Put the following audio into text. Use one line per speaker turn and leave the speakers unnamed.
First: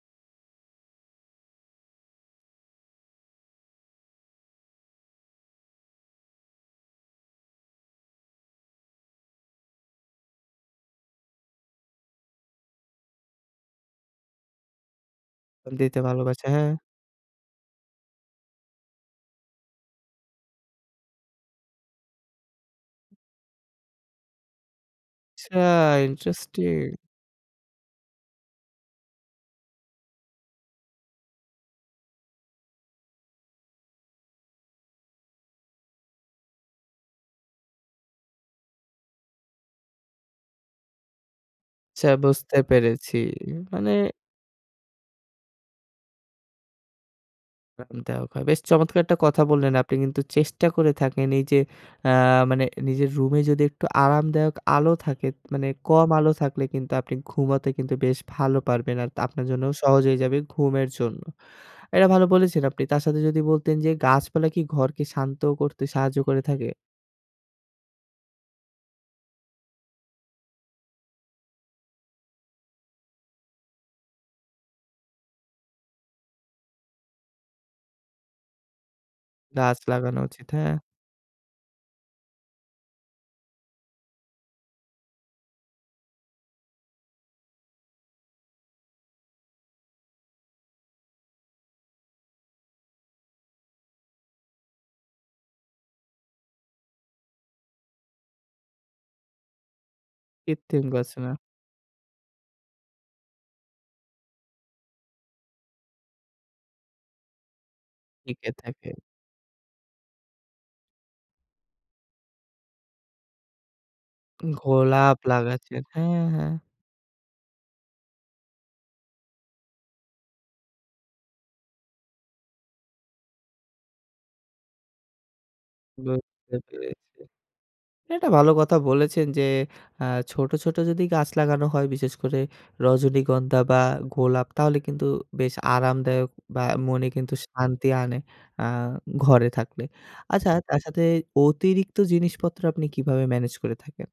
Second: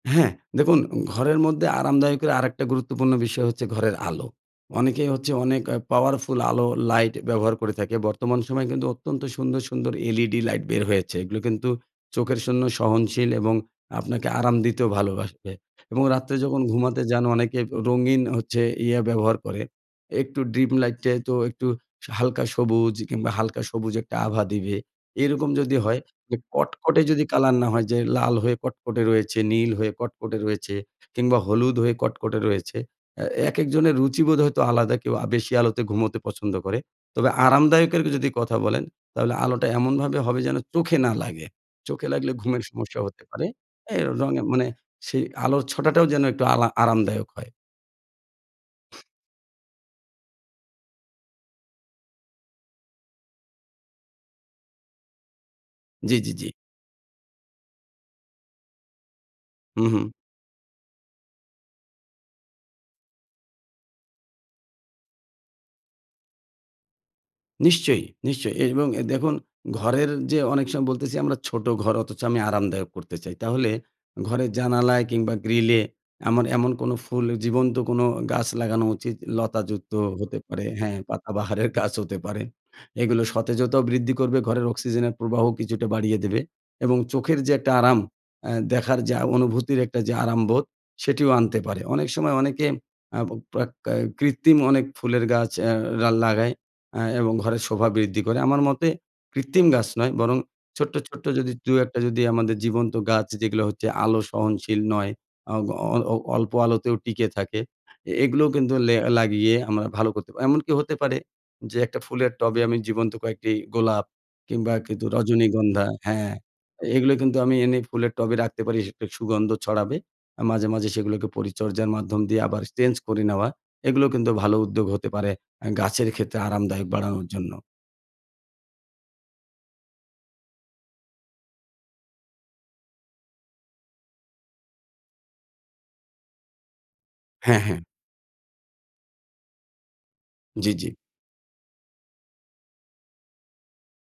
হ্যাঁ, দেখুন, ঘরের মধ্যে আরামদায়ক এর আরেকটা গুরুত্বপূর্ণ বিষয় হচ্ছে ঘরের আলো। অনেকেই হচ্ছে অনেক আ পাওয়ারফুল আলো লাইট ব্যবহার করে থাকে বর্তমান সময়ে কিন্তু অত্যন্ত সুন্দর, সুন্দর LED লাইট বের হয়েছে এগুলো কিন্তু চোখের জন্য সহনশীল এবং আপনাকে আরাম দিতেও ভালোবাসে
দিতে
এবং রাত্রে
ভালোবাসে,
যখন
হ্যাঁ?
ঘুমাতে যান অনেকে অ্যা রঙিন হচ্ছে ইয়ে ব্যবহার করে একটু ড্রিম লাইটটা তো একটু সা হালকা সবুজ কিংবা হালকা সবুজ একটা আভা দিবে। এরকম
আচ্ছা
যদি হয়, যে
ইন্টারেস্টিং।
কটকটে যদি কালার না হয় যে লাল হয়ে কটকটে রয়েছে, নীল হয়ে কটকটে রয়েছে কিংবা হলুদ হয়ে কটকটে রয়েছে। এ একেকজনের রুচিবোধ হয়তো আলাদা কেউ আ বেশি আলোতে ঘুমোতে পছন্দ করে। তবে আরামদায়ক এর যদি কথা বলেন, তাহলে আলোটা এমনভাবে হবে যেন চোখে না লাগে। চোখে
আচ্ছা
লাগলে
বুঝতে
ঘুমের সমস্যা
পেরেছি
হতে পারে।
মানে।
এই রঙের মানে সেই আলোর ছটাটাও যেন একটু আলা আরামদায়ক হয়।
আরামদায়ক হয় বেশ চমৎকার একটা কথা বললেন আপনি কিন্তু চেষ্টা করে থাকেন এই যে আ মানে নিজের রুমে যদি একটু আরামদায়ক আলো থাকে, মানে কম
জি,
আলো
জি, জি।
থাকলে কিন্তু আপনি ঘুমাতে কিন্তু বেশ ভালো পারবেন আর আপনার জন্য
হুম,
সহজ
হুম।
হয়ে যাবে ঘুমের জন্য। এটা ভালো বলেছেন, আপনি তার সাথে যদি বলতেন যে গাছপালা কি ঘরকে শান্ত করতে সাহায্য করে থাকে?
নিশ্চয়ই, নিশ্চয়ই এর এবং দেখুন ঘরের যে অনেক সময় বলতেছি আমরা ছোট ঘর অথচ আমি আরামদায়ক করতে চাই। তাহলে ঘরের জানালায় কিংবা গ্রিলে এমন, এমন কোন ফুল জীবন্ত কোন গাছ লাগানো উচিত
গাছ
লতাযুক্ত
লাগানো
হতে
উচিত,
পারে
হ্যাঁ।
হ্যাঁ, পাতাবাহারের গাছ হতে পারে এগুলো সতেজতাও বৃদ্ধি করবে, ঘরের অক্সিজেনের প্রবাহও কিছুটা বাড়িয়ে দেবে এবং চোখের যে একটা আরাম আ দেখার যে আ অনুভূতির একটা যে আরামবোধ সেটিও আনতে পারে। অনেক সময় অনেকে আ প্রয়োগকা কৃত্রিম অনেক ফুলের গাছ অ্যা রা লাগায় আ এবং ঘরে শোভা বৃদ্ধি করে। আমার মতে কৃত্রিম গাছ নয় বরং
কৃত্রিম
ছোট্ট,
গাছ
ছোট্ট
না।
যদি ২-১ টা যদি আমাদের জীবন্ত গাছ যেগুলো হচ্ছে আলো সহনশীল নয়, অগ অ অল্প আলোতেও টিকে থাকে। এগুলো
টিকে
কিন্তু
থাকে।
লে লাগিয়ে আমরা ভালো করতে পারি। এমনকি হতে পারে যে একটা ফুলের টবে আমি জীবন্ত কয়েকটি গোলাপ কিংবা কিছু
গোলাপ লাগাচ্ছেন
রজনীগন্ধা
হ্যাঁ,
হ্যাঁ,
হ্যাঁ।
এগুলো কিন্তু আমি এনে ফুলের টবে রাখতে পারি সে সেটার সুগন্ধ ছড়াবে। আ মাঝে, মাঝে সেগুলোকে পরিচর্যার মাধ্যম দিয়ে আবার চেঞ্জ করে নেওয়া এগুলো কিন্তু ভালো উদ্যোগ হতে পারে আ গাছের ক্ষেত্রে
বুঝতে
আরামদায়ক
পেরেছি,
বাড়ানোর জন্য।
এটা ভালো কথা বলেছেন, যে আ ছোট, ছোট যদি গাছ লাগানো হয় বিশেষ করে রজনীগন্ধা বা গোলাপ তাহলে কিন্তু বেশ আরামদায়ক বা মনে কিন্তু
হ্যাঁ, হ্যাঁ।
শান্তি আনে আ ঘরে থাকলে। আচ্ছা
জি,
তার
জি।
সাথে অতিরিক্ত জিনিসপত্র আপনি কিভাবে মেনেজ করে থাকেন?